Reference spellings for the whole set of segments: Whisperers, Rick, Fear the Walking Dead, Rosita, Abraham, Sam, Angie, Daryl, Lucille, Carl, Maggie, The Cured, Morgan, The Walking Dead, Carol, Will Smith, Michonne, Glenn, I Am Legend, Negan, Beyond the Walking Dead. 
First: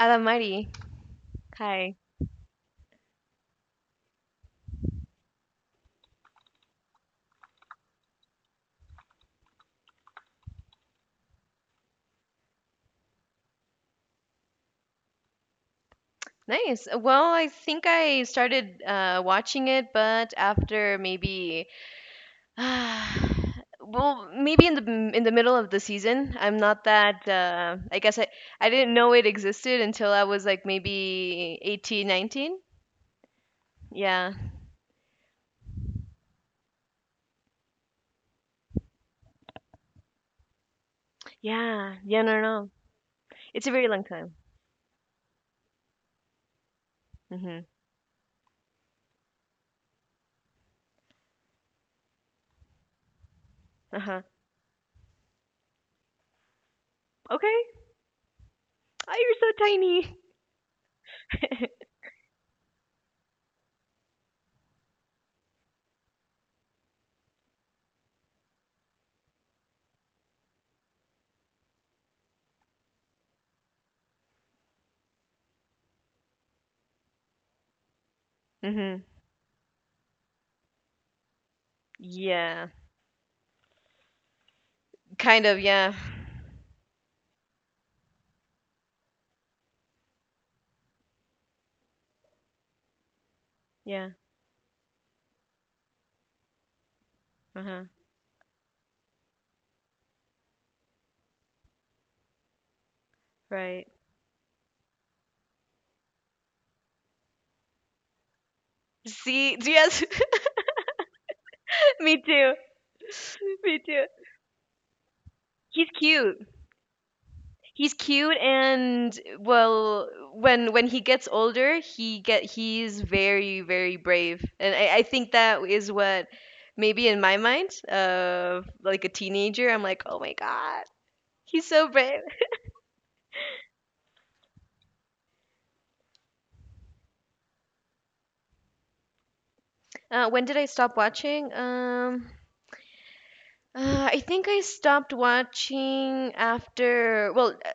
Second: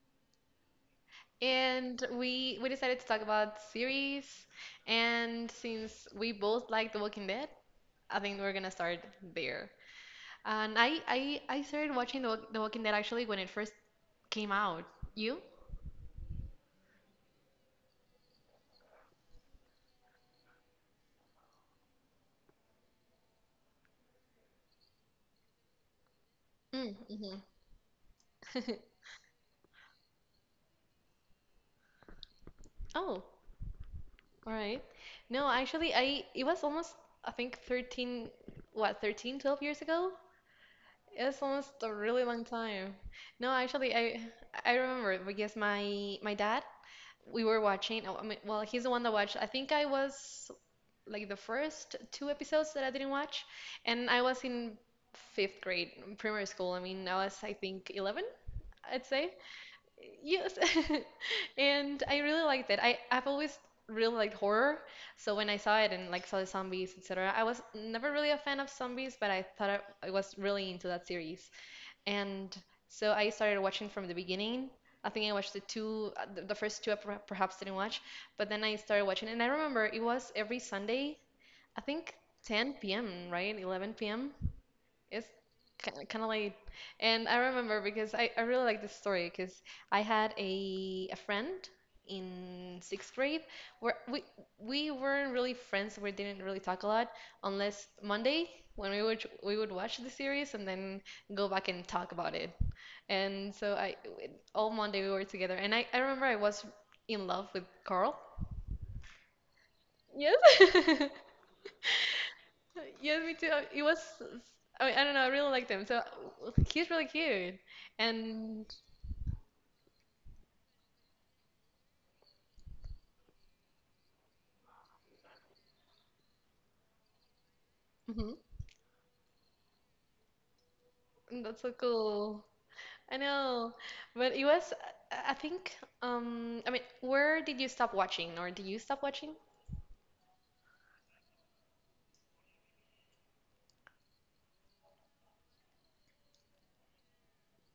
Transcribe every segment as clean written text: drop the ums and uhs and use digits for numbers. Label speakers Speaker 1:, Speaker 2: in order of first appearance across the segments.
Speaker 1: Alamari. Hi.
Speaker 2: and we decided to talk about series, and since we both like The Walking Dead, I think we're gonna start there. And I started watching The Walking Dead actually when it first came out. You?
Speaker 1: Nice. Well, I think I started watching it, but after maybe, well, maybe in the middle of the season. I'm not
Speaker 2: Mm,
Speaker 1: that.
Speaker 2: hmm.
Speaker 1: I didn't know it existed until I was like maybe 18, 19.
Speaker 2: Oh,
Speaker 1: Yeah.
Speaker 2: all right. No, actually, I it was almost I think 13, what, 13, 12 years ago. It's almost a
Speaker 1: Yeah. Yeah.
Speaker 2: really
Speaker 1: No.
Speaker 2: long
Speaker 1: No.
Speaker 2: time. No,
Speaker 1: It's a very
Speaker 2: actually,
Speaker 1: long time.
Speaker 2: I remember because my dad, we were
Speaker 1: Mhm.
Speaker 2: watching. Well, he's the one that watched. I think I was like the first two episodes that I didn't watch,
Speaker 1: Uh
Speaker 2: and I
Speaker 1: huh.
Speaker 2: was in 5th grade, primary school. I mean, I was I
Speaker 1: Okay.
Speaker 2: think 11, I'd
Speaker 1: Oh,
Speaker 2: say.
Speaker 1: you're so tiny.
Speaker 2: Yes. And I really liked it. I've always really liked horror, so when I saw it and like saw the zombies, etc., I was never really a fan of zombies, but I was really into that series. And so I started watching from the beginning. I think I watched the first two I per- perhaps didn't watch, but then I started
Speaker 1: Mhm.
Speaker 2: watching. And I remember it was every Sunday, I think
Speaker 1: Yeah.
Speaker 2: 10 p.m., right? 11 p.m. It's
Speaker 1: Kind of. Yeah.
Speaker 2: kind of late. And I remember because I really like this story because I had a friend in 6th grade where
Speaker 1: Yeah.
Speaker 2: we weren't really friends. We didn't really talk a lot
Speaker 1: Uh huh.
Speaker 2: unless Monday when we would watch the series and then go back and talk about it. And so
Speaker 1: Right.
Speaker 2: I all Monday we were together. And I remember I was in love with Carl.
Speaker 1: See, yes.
Speaker 2: Yes.
Speaker 1: Me too.
Speaker 2: Yes, me too.
Speaker 1: Me
Speaker 2: It was,
Speaker 1: too.
Speaker 2: I mean, I don't know, I really liked him.
Speaker 1: He's
Speaker 2: So
Speaker 1: cute.
Speaker 2: he's really cute.
Speaker 1: He's cute
Speaker 2: And,
Speaker 1: and well, when he gets older he get he's very brave and I think that is what maybe in my mind
Speaker 2: mhm,
Speaker 1: of like a teenager I'm like oh my god,
Speaker 2: and that's
Speaker 1: he's
Speaker 2: so
Speaker 1: so brave.
Speaker 2: cool. I know. But it was, I think, I mean, where did you stop watching? Or did you stop watching?
Speaker 1: When did I stop watching? I think I stopped watching after well, I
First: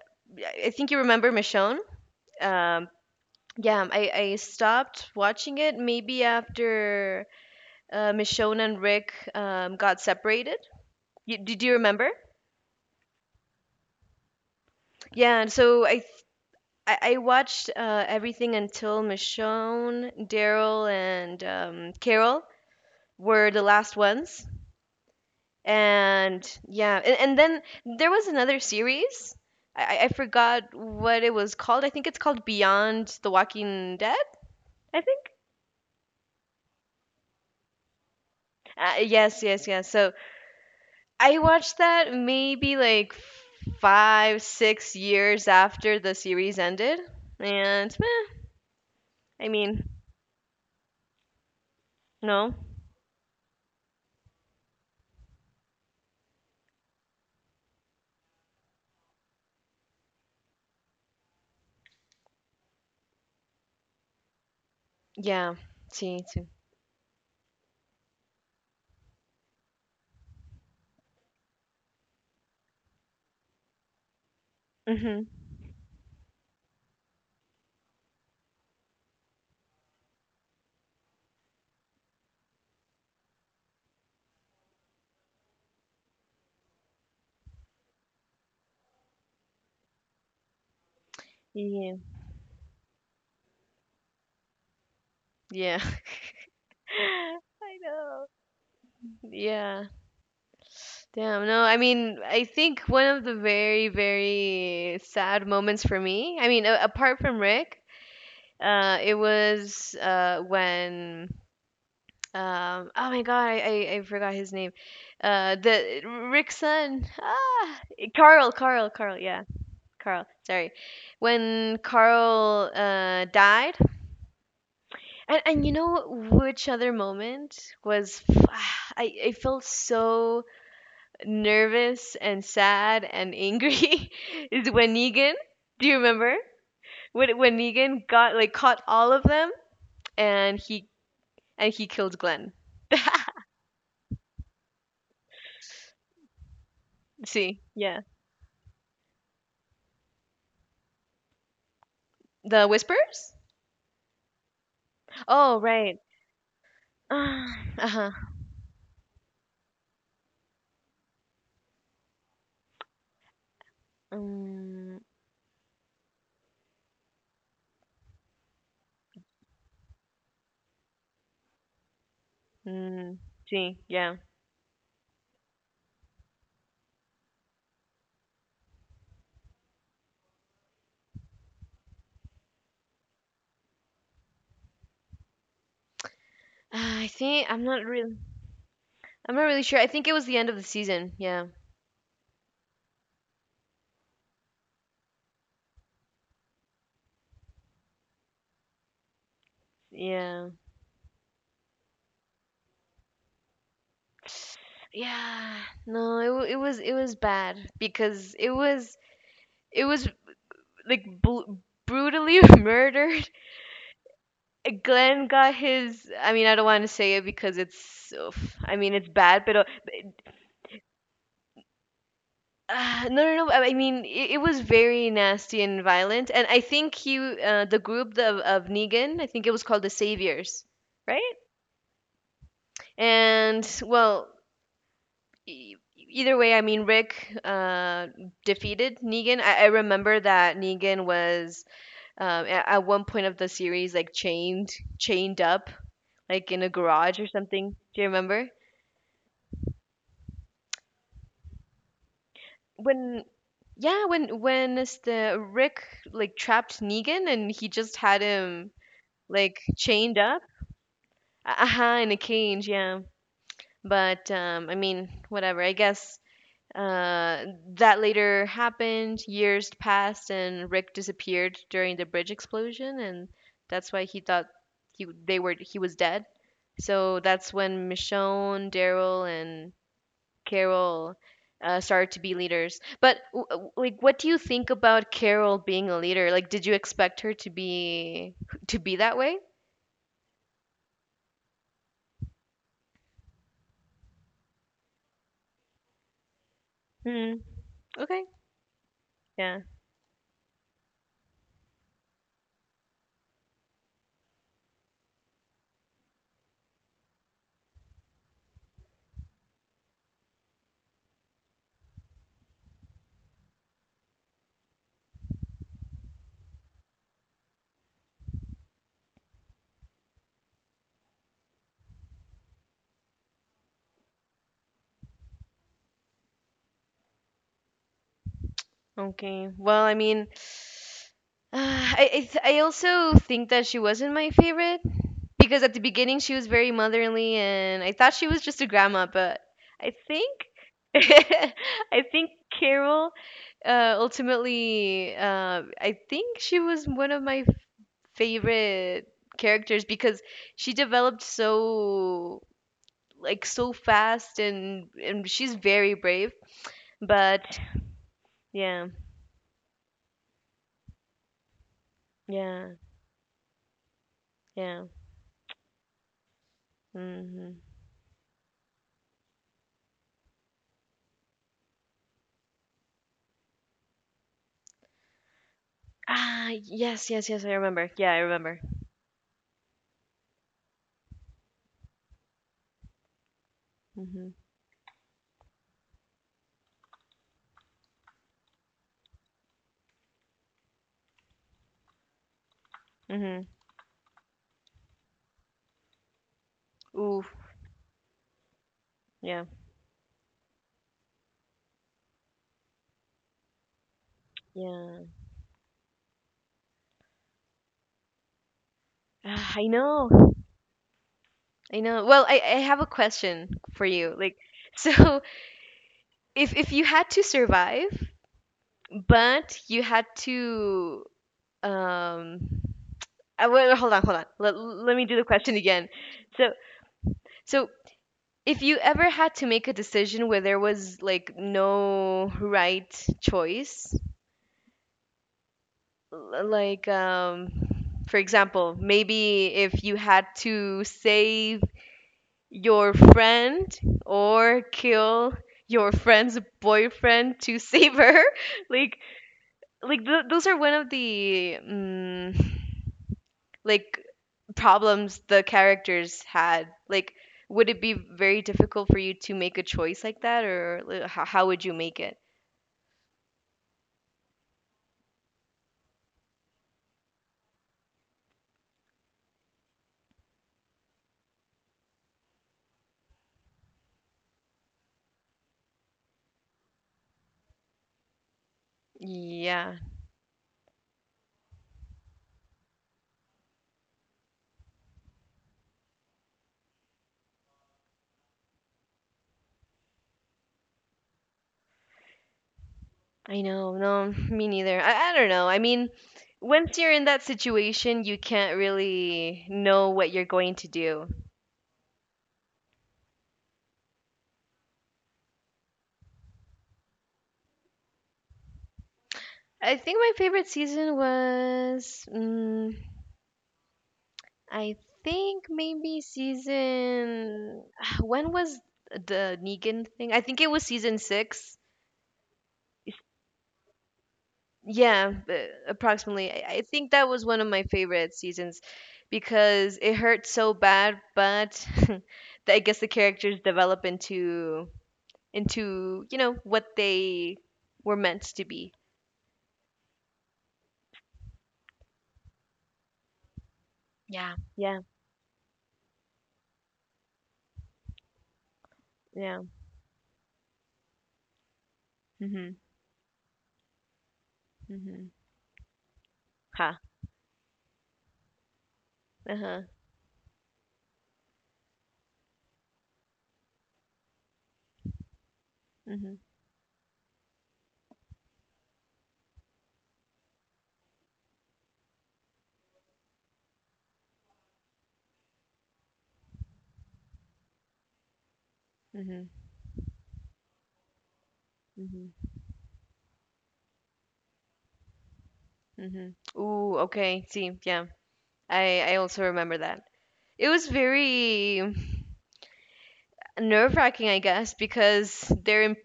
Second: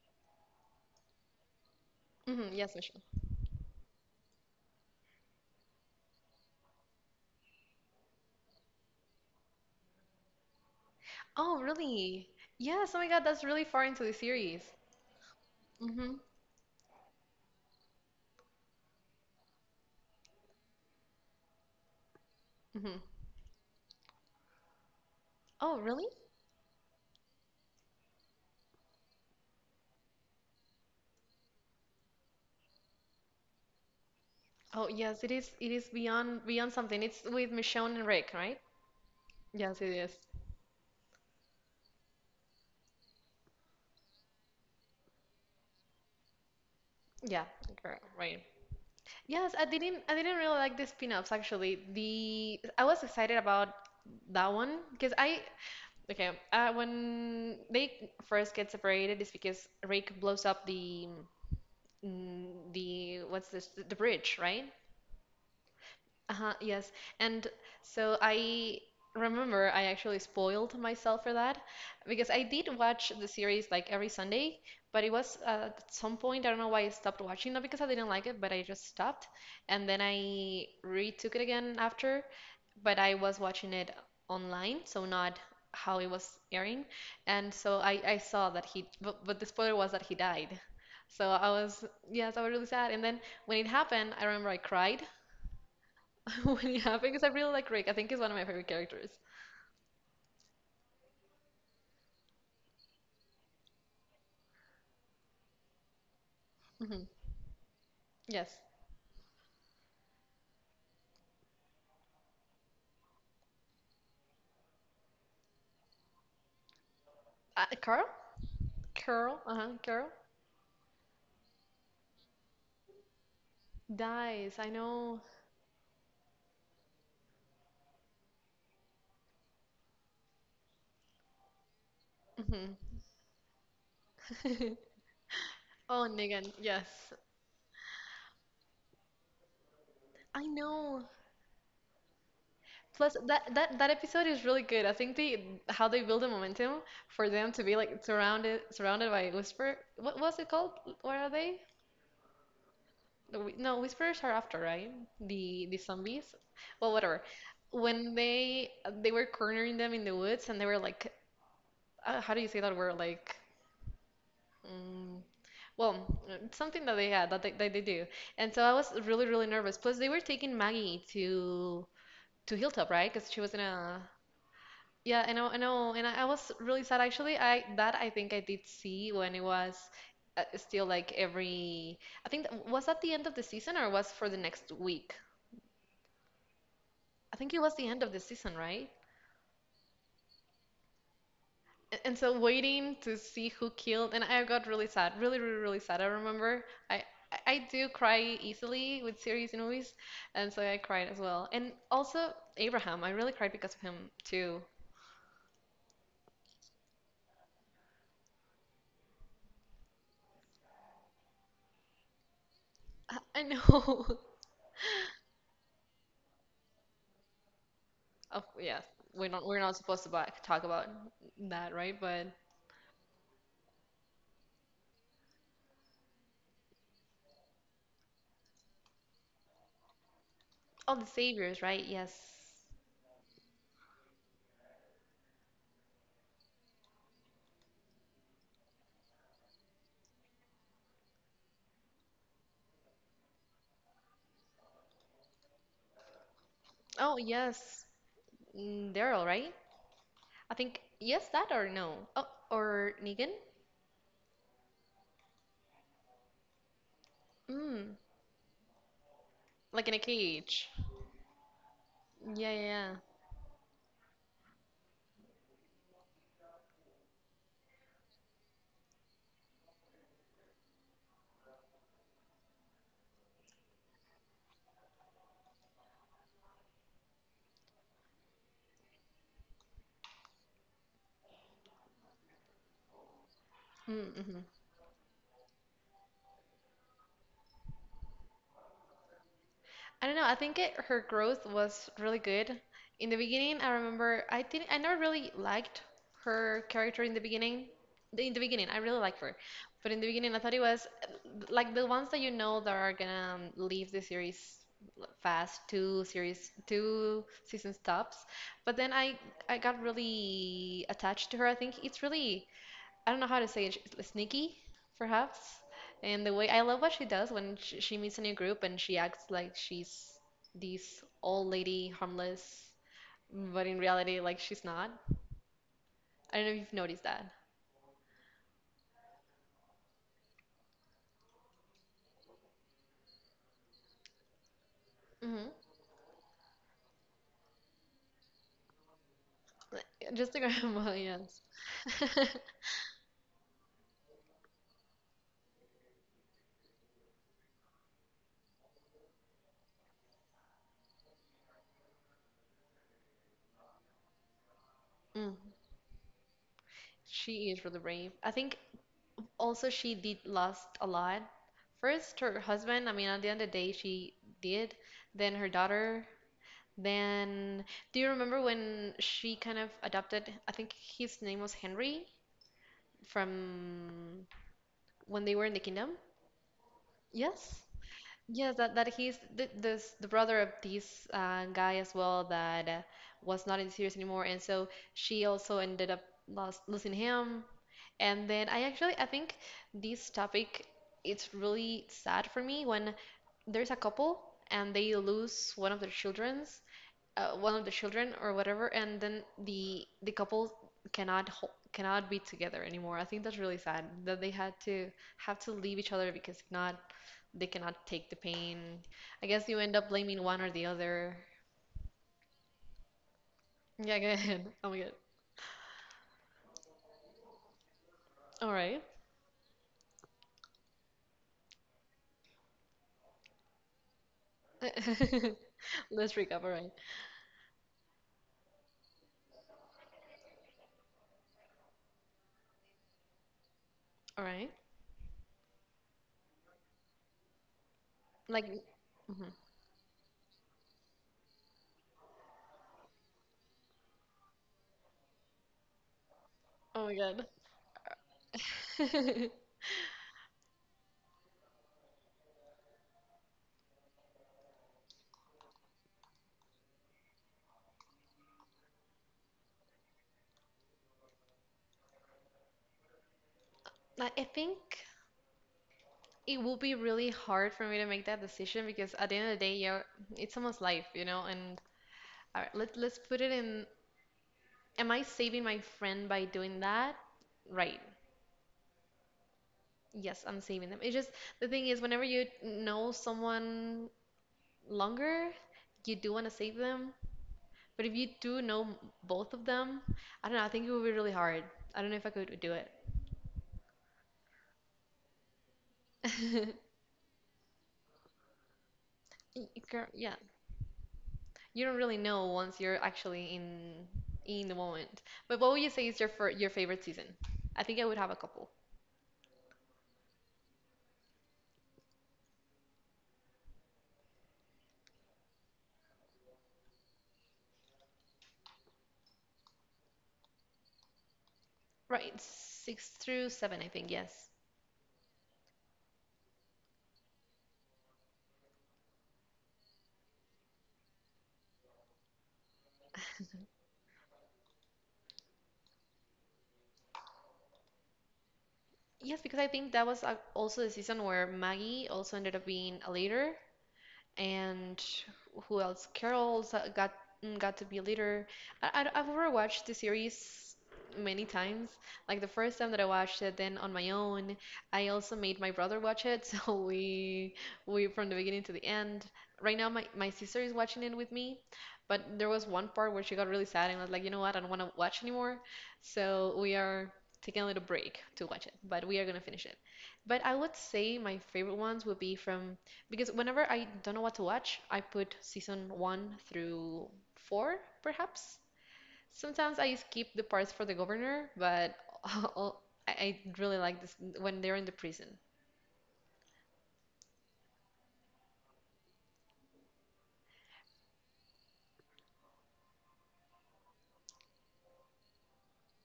Speaker 1: I think you remember Michonne,
Speaker 2: Hmm, yes,
Speaker 1: um,
Speaker 2: Michelle.
Speaker 1: yeah, I stopped watching it maybe after Michonne and Rick got separated. You,
Speaker 2: Oh,
Speaker 1: did you remember?
Speaker 2: really? Yes, oh my God, that's really far into the series.
Speaker 1: Yeah, and
Speaker 2: Hmm.
Speaker 1: I watched everything until Michonne, Daryl, and Carol
Speaker 2: Hmm.
Speaker 1: were the last ones.
Speaker 2: Oh, really?
Speaker 1: And yeah, and then there was another series. I forgot what it was called. I think it's called Beyond the Walking Dead.
Speaker 2: Oh,
Speaker 1: I
Speaker 2: yes,
Speaker 1: think.
Speaker 2: it is beyond, beyond something. It's with Michonne and Rick, right?
Speaker 1: Uh, yes, yes,
Speaker 2: Yes,
Speaker 1: yes.
Speaker 2: it
Speaker 1: So
Speaker 2: is.
Speaker 1: I watched that maybe like five, 6 years after the series ended.
Speaker 2: Yeah,
Speaker 1: And
Speaker 2: correct,
Speaker 1: meh,
Speaker 2: right.
Speaker 1: I
Speaker 2: Yes, I
Speaker 1: mean,
Speaker 2: didn't I didn't really like the spin-offs actually.
Speaker 1: no.
Speaker 2: The I was excited about that one because I okay, when they first get separated it's because Rick blows up the mm, the what's this the bridge, right?
Speaker 1: Yeah, see, too.
Speaker 2: Uh-huh, yes. And so I remember I actually spoiled myself for that because I did watch the series like every Sunday, but it
Speaker 1: Mm-hmm.
Speaker 2: was at some point, I don't know why I stopped watching, not because I didn't like it, but I just stopped. And then I retook it again after, but I was watching it online, so not how it was airing. And so I saw that he, but the spoiler was that he died. So I was,
Speaker 1: Yeah.
Speaker 2: yes, I was really sad. And then when it happened, I remember I cried.
Speaker 1: Yeah.
Speaker 2: When yeah, because I really like
Speaker 1: I
Speaker 2: Rick. I think he's
Speaker 1: know.
Speaker 2: one of my favorite characters.
Speaker 1: Yeah. Damn. No, I mean, I think one of the very sad moments for me, I mean,
Speaker 2: Hmm.
Speaker 1: apart from Rick,
Speaker 2: Yes.
Speaker 1: it was when oh my god, I forgot his name. The Rick's son. Ah,
Speaker 2: Carl?
Speaker 1: Carl.
Speaker 2: Carl?
Speaker 1: Yeah,
Speaker 2: Uh-huh, Carl?
Speaker 1: Carl. Sorry, when Carl died,
Speaker 2: Dies. I know.
Speaker 1: and you know which other moment was, I felt so nervous and
Speaker 2: Hmm.
Speaker 1: sad and angry is when Negan. Do you
Speaker 2: Oh,
Speaker 1: remember
Speaker 2: Negan. Yes.
Speaker 1: when Negan got like caught all of them
Speaker 2: I
Speaker 1: and he
Speaker 2: know.
Speaker 1: and he killed Glenn?
Speaker 2: Plus, that episode is really good. I think they how they build the momentum for them
Speaker 1: See,
Speaker 2: to be
Speaker 1: yeah,
Speaker 2: like surrounded by Whisper. What was it called? What are they?
Speaker 1: the Whispers.
Speaker 2: No, Whisperers are after, right?
Speaker 1: Oh,
Speaker 2: The
Speaker 1: right.
Speaker 2: zombies. Well, whatever.
Speaker 1: Uh-huh.
Speaker 2: When they were cornering them in the woods and they were like how do you say that word? Like,
Speaker 1: Mm,
Speaker 2: mm, well, it's something that they had that that they do. And so I was really, really nervous. Plus, they were taking Maggie to Hilltop, right?
Speaker 1: mm,
Speaker 2: Because she was in
Speaker 1: see,
Speaker 2: a
Speaker 1: yeah.
Speaker 2: yeah. I know, and I was really sad actually. I that I think I did see when it was still like every. I think that, was that the end of the season or was for the next week?
Speaker 1: Ah, I
Speaker 2: I
Speaker 1: think
Speaker 2: think it was the end of the season, right?
Speaker 1: I'm not really sure. I think it was the end of the season. Yeah.
Speaker 2: And so waiting to see who killed, and I got really sad, really, really, really sad. I remember I I do cry easily with series and movies,
Speaker 1: Yeah.
Speaker 2: and so I cried as well. And also Abraham, I really cried because of him too.
Speaker 1: Yeah. No, it was bad because it was like bl brutally murdered.
Speaker 2: I know.
Speaker 1: Glenn got his. I mean, I don't want to say it because it's
Speaker 2: Oh,
Speaker 1: oof. I
Speaker 2: yeah,
Speaker 1: mean, it's
Speaker 2: we're
Speaker 1: bad,
Speaker 2: not
Speaker 1: but
Speaker 2: we're not supposed to talk about that, right? But
Speaker 1: No. I mean, it was very nasty and violent. And I think he, the group the, of Negan, I think it was called the Saviors,
Speaker 2: oh, the
Speaker 1: right?
Speaker 2: saviors, right? Yes.
Speaker 1: And well, either way, I mean, Rick defeated Negan. I remember that Negan was, at one point of the series like chained up, like in a
Speaker 2: Oh,
Speaker 1: garage or something.
Speaker 2: yes.
Speaker 1: Do you remember
Speaker 2: Mm, Daryl, right? I think yes, that or no. Oh, or
Speaker 1: when?
Speaker 2: Negan?
Speaker 1: Yeah, when is the Rick like trapped Negan and he just
Speaker 2: Mm,
Speaker 1: had him like
Speaker 2: like in a
Speaker 1: chained up.
Speaker 2: cage.
Speaker 1: Aha, in a
Speaker 2: Yeah, yeah,
Speaker 1: cage,
Speaker 2: yeah.
Speaker 1: yeah. But I mean, whatever. I guess uh, that later happened. Years passed, and Rick disappeared during the bridge explosion, and that's why he thought he they were he was dead. So that's when Michonne, Daryl, and Carol started to be leaders. But like, what do you
Speaker 2: Mm-hmm.
Speaker 1: think about Carol being a leader? Like, did you expect her to be that way?
Speaker 2: I don't know. I think it, her growth was really good. In the beginning, I remember I never really liked her character in the
Speaker 1: Hmm.
Speaker 2: beginning.
Speaker 1: Okay.
Speaker 2: In the beginning, I really liked her, but in the beginning, I thought it was like the ones that you know that are gonna leave the series fast, two series, two season stops. But I got really attached to her. I think it's really I don't know how to say it, sneaky, perhaps. And the way I love what she does when she meets a new group and she acts like she's this old lady, harmless, but in reality, like she's not. I don't know if you've noticed that.
Speaker 1: Okay. Well, I mean, I also think that she wasn't my favorite
Speaker 2: Hmm.
Speaker 1: because at the beginning she was very motherly and I thought she was just a grandma, but I
Speaker 2: Just the
Speaker 1: think
Speaker 2: grandma, yes.
Speaker 1: I think Carol, ultimately, I think she was one of my favorite characters because she developed so so fast and
Speaker 2: Mm.
Speaker 1: she's very brave.
Speaker 2: She
Speaker 1: But
Speaker 2: is really brave. I think
Speaker 1: yeah,
Speaker 2: also she did lost a lot. First, her
Speaker 1: yeah,
Speaker 2: husband, I mean, at the end of the day, she did.
Speaker 1: yeah.
Speaker 2: Then her daughter.
Speaker 1: Hmm.
Speaker 2: Then, do you remember when she kind of adopted, I think his name was Henry from when they were in the kingdom?
Speaker 1: Ah, yes, yes, yes. I
Speaker 2: Yes.
Speaker 1: remember. Yeah, I
Speaker 2: Yes,
Speaker 1: remember.
Speaker 2: that he's the brother of this guy as well that was not in the series anymore.
Speaker 1: Mhm.
Speaker 2: And so she also ended up losing him. And then I actually, I think this topic, it's really sad for me when
Speaker 1: Mhm.
Speaker 2: there's a couple and they lose one of their children's
Speaker 1: Ooh.
Speaker 2: one of the children or whatever, and then
Speaker 1: Yeah.
Speaker 2: the couple cannot ho cannot be together anymore. I think that's really sad that they had to
Speaker 1: Yeah.
Speaker 2: have to leave each other because if not, they cannot take the pain. I guess
Speaker 1: Ah,
Speaker 2: you
Speaker 1: I
Speaker 2: end up blaming
Speaker 1: know.
Speaker 2: one or the other.
Speaker 1: I know. Well, I have a question for
Speaker 2: Yeah, go
Speaker 1: you. Like,
Speaker 2: ahead. Oh my God.
Speaker 1: so if you had to survive,
Speaker 2: All right.
Speaker 1: but you had to um. Wait, hold on, hold on. Let me do the question again.
Speaker 2: Let's recap.
Speaker 1: So
Speaker 2: All right.
Speaker 1: so if you ever had to make a decision where there was like no right choice,
Speaker 2: All right.
Speaker 1: like um, for
Speaker 2: Like,
Speaker 1: example
Speaker 2: mhm.
Speaker 1: maybe if you had to save your friend or kill your friend's
Speaker 2: Oh my God.
Speaker 1: boyfriend to save her like those are one of the like problems the characters had, like would it be very difficult for you to make a choice like that or like, how would you make it?
Speaker 2: Like, I think it will be really hard for me to make that decision because at the end of the day, yeah, it's someone's life, you know, and all right, let's put it in. Am I saving my friend by doing that? Right.
Speaker 1: Yeah,
Speaker 2: Yes, I'm saving them. It's just the thing is, whenever you know someone longer, you do want to save them. But if you do know both of them, I don't know. I think it would be really hard. I don't know if I could do
Speaker 1: I know, no, me neither. I don't know. I mean,
Speaker 2: it.
Speaker 1: once you're in that situation, you can't really
Speaker 2: Girl,
Speaker 1: know what
Speaker 2: yeah,
Speaker 1: you're going to do.
Speaker 2: you don't really know once you're actually in the moment. But what would you say is your fir your favorite season? I think I would have a couple.
Speaker 1: I think my favorite season was, mm, I think maybe season. When was the Negan thing? I think it was season six.
Speaker 2: Right, six through seven, I think. Yes.
Speaker 1: Yeah, approximately. I think that was one of my favorite seasons because it hurt so bad, but I guess the characters develop into you know what they were meant to be.
Speaker 2: Yes, because I think that was also the season where Maggie also ended up being a leader
Speaker 1: Yeah.
Speaker 2: and
Speaker 1: Yeah,
Speaker 2: who else? Carol's got to be a leader. I've
Speaker 1: yeah.
Speaker 2: overwatched the series many times. Like the
Speaker 1: Mhm.
Speaker 2: first time that I watched it, then on my own, I
Speaker 1: Mhm.
Speaker 2: also made my brother watch it. So
Speaker 1: Ha.
Speaker 2: we from the beginning to the end. Right
Speaker 1: Uh-huh.
Speaker 2: now, my sister is watching it with me, but there was one part where she got really sad and was like, you know what, I don't want to watch anymore.
Speaker 1: Mhm.
Speaker 2: So we are taking a little break to watch it, but we are gonna finish it. But I would say my favorite ones would be from because whenever I don't know what to watch, I put season one through four, perhaps.
Speaker 1: Mhm.
Speaker 2: Sometimes I skip the parts for the governor, but
Speaker 1: Mhm.
Speaker 2: I really like this when they're in the prison.
Speaker 1: Mhm. Ooh, okay. See, yeah. I also remember that. It was very nerve-wracking, I guess, because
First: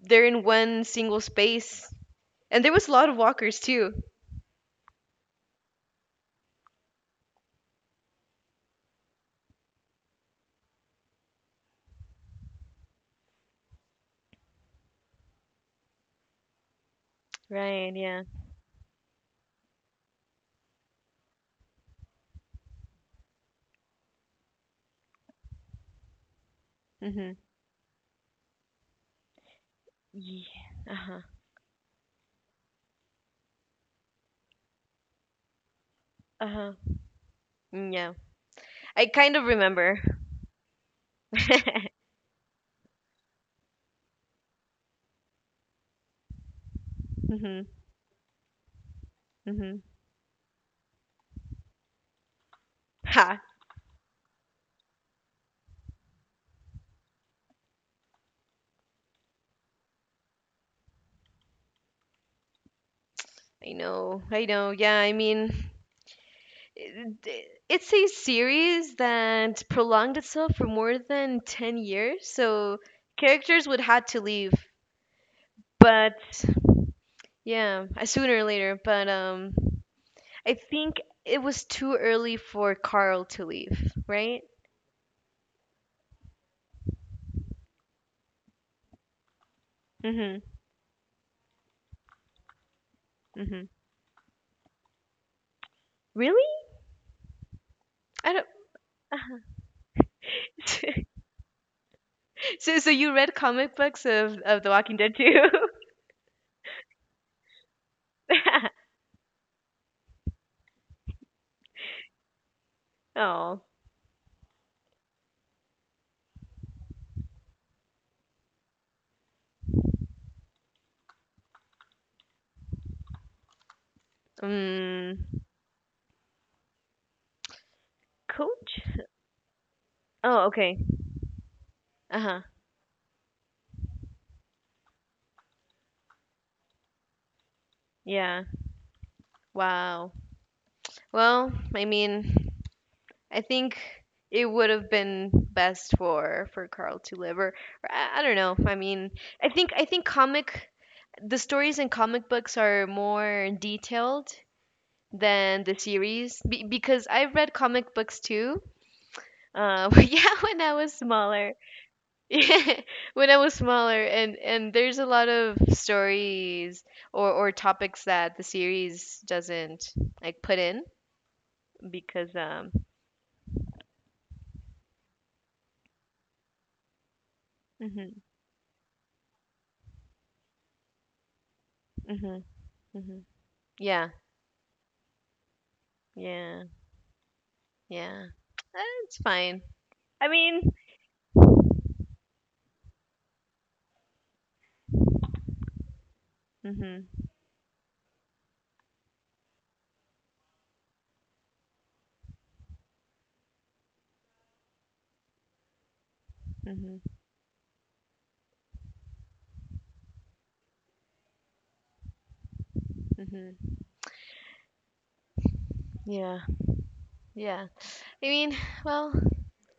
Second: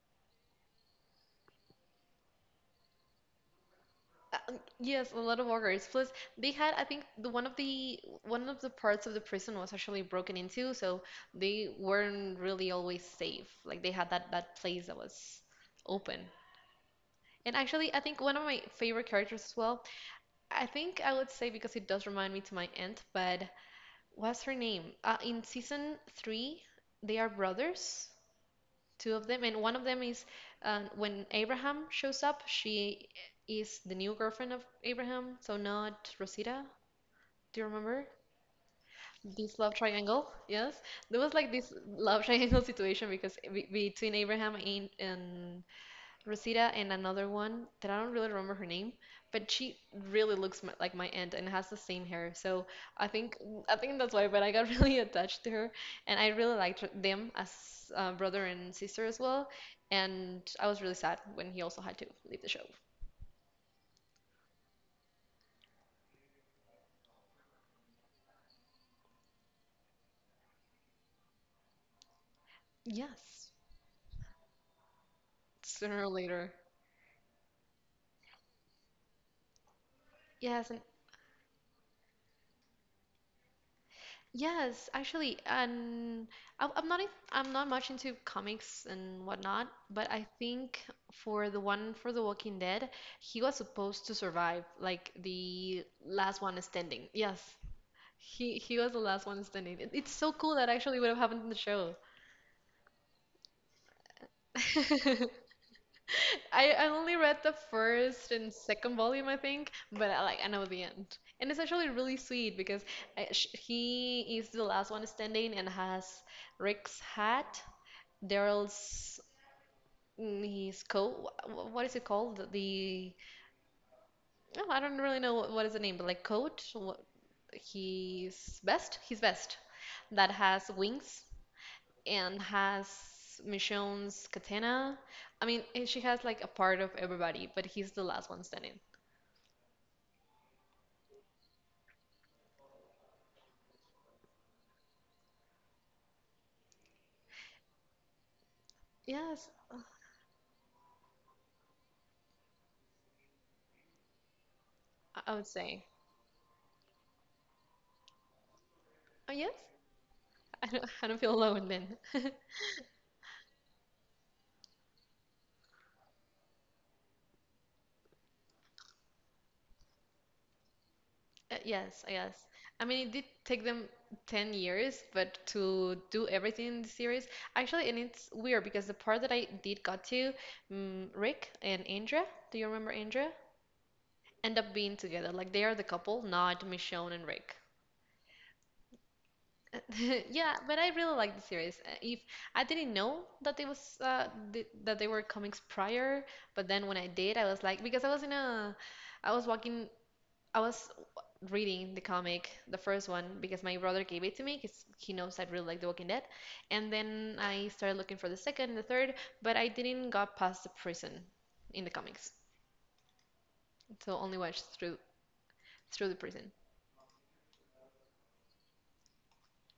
Speaker 1: they're in one single space. And there was a lot of walkers too.
Speaker 2: Yes, a lot of workers. Plus, they had, I think, the one of the parts of the prison was actually broken into, so they weren't really always safe. Like they had that place that was open. And
Speaker 1: Right,
Speaker 2: actually, I think
Speaker 1: yeah.
Speaker 2: one of my favorite characters as well I think I would say because it does remind me to my aunt, but what's her name? In season 3, they are
Speaker 1: Mhm.
Speaker 2: brothers, two of them, and one of them is
Speaker 1: Yeah. Uh-huh.
Speaker 2: when Abraham shows up, she is the new girlfriend of Abraham, so not Rosita.
Speaker 1: Uh-huh.
Speaker 2: Do you
Speaker 1: Mm,
Speaker 2: remember?
Speaker 1: yeah. I kind of
Speaker 2: This love
Speaker 1: remember.
Speaker 2: triangle, yes. There was like this love triangle situation because between Abraham and Rosita and another one
Speaker 1: Mhm.
Speaker 2: that I don't really remember her name, but she
Speaker 1: Mhm.
Speaker 2: really looks like my aunt and has the same hair. So I think
Speaker 1: Ha.
Speaker 2: I think that's why. But I got really attached to her, and I really liked them as brother and sister as well. And I was really sad when he also had to leave the show.
Speaker 1: I know, I know. Yeah, I mean, it's a series that prolonged itself for more than 10 years, so
Speaker 2: Yes,
Speaker 1: characters would had to leave.
Speaker 2: sooner or
Speaker 1: But
Speaker 2: later.
Speaker 1: yeah, sooner or later, but um, I
Speaker 2: Yes, and
Speaker 1: think it was too early for Carl to leave, right?
Speaker 2: Yes, actually, and I'm not much into comics and whatnot, but I
Speaker 1: Mhm.
Speaker 2: think for the one for The Walking Dead, he was
Speaker 1: Mhm.
Speaker 2: supposed to survive, like the last
Speaker 1: Really?
Speaker 2: one standing. Yes,
Speaker 1: I don't.
Speaker 2: he was the last one standing. It's so cool that actually would have happened in the show.
Speaker 1: So so you read comic books of The Walking Dead too?
Speaker 2: I only read the first and second volume, I think, but like I know the end. And it's actually really sweet because I, sh
Speaker 1: Oh.
Speaker 2: he is the last one standing and has Rick's hat, Daryl's his coat. What is it called? The Oh, I don't
Speaker 1: Mm,
Speaker 2: really know what is the name, but like coat, what, his
Speaker 1: coach?
Speaker 2: vest, his vest that
Speaker 1: Oh,
Speaker 2: has
Speaker 1: okay.
Speaker 2: wings
Speaker 1: Uh-huh.
Speaker 2: and has Michonne's katana. I mean, and she has like a part of everybody, but he's the last
Speaker 1: Yeah.
Speaker 2: one standing.
Speaker 1: Wow. Well, I mean, I think it would have been best for Carl to live, or I don't know. I mean,
Speaker 2: Yes,
Speaker 1: I think comic the stories in comic books are more detailed
Speaker 2: I would
Speaker 1: than the
Speaker 2: say.
Speaker 1: series because I've read comic books too.
Speaker 2: Oh, yes?
Speaker 1: Yeah, when
Speaker 2: I
Speaker 1: I
Speaker 2: don't,
Speaker 1: was
Speaker 2: I don't feel
Speaker 1: smaller.
Speaker 2: alone then.
Speaker 1: Yeah, when I was smaller, and there's a lot of stories or topics that the series doesn't like put in
Speaker 2: Yes,
Speaker 1: because
Speaker 2: yes.
Speaker 1: um,
Speaker 2: I mean, it did take them 10 years, but to do everything in the series, actually, and
Speaker 1: mhm,
Speaker 2: it's weird because the part that I did got to, Rick and Indra,
Speaker 1: mhm,
Speaker 2: do you remember
Speaker 1: mhm.
Speaker 2: Indra?
Speaker 1: Yeah,
Speaker 2: End up being together. Like, they are the couple,
Speaker 1: yeah,
Speaker 2: not Michonne and Rick.
Speaker 1: yeah. Eh, it's fine. I
Speaker 2: Yeah,
Speaker 1: mean,
Speaker 2: but I really like the series. If I didn't know that it was th that they were comics prior, but then when
Speaker 1: mhm,
Speaker 2: I did, I was like, because I was walking, I was reading the comic, the first one, because my brother gave it to me, because he knows I really like The Walking Dead, and
Speaker 1: mhm,
Speaker 2: then I started looking for the second, the third, but I didn't got past the prison in the comics,
Speaker 1: mhm.
Speaker 2: so only watched through the
Speaker 1: Yeah,
Speaker 2: prison.
Speaker 1: yeah. I mean, well,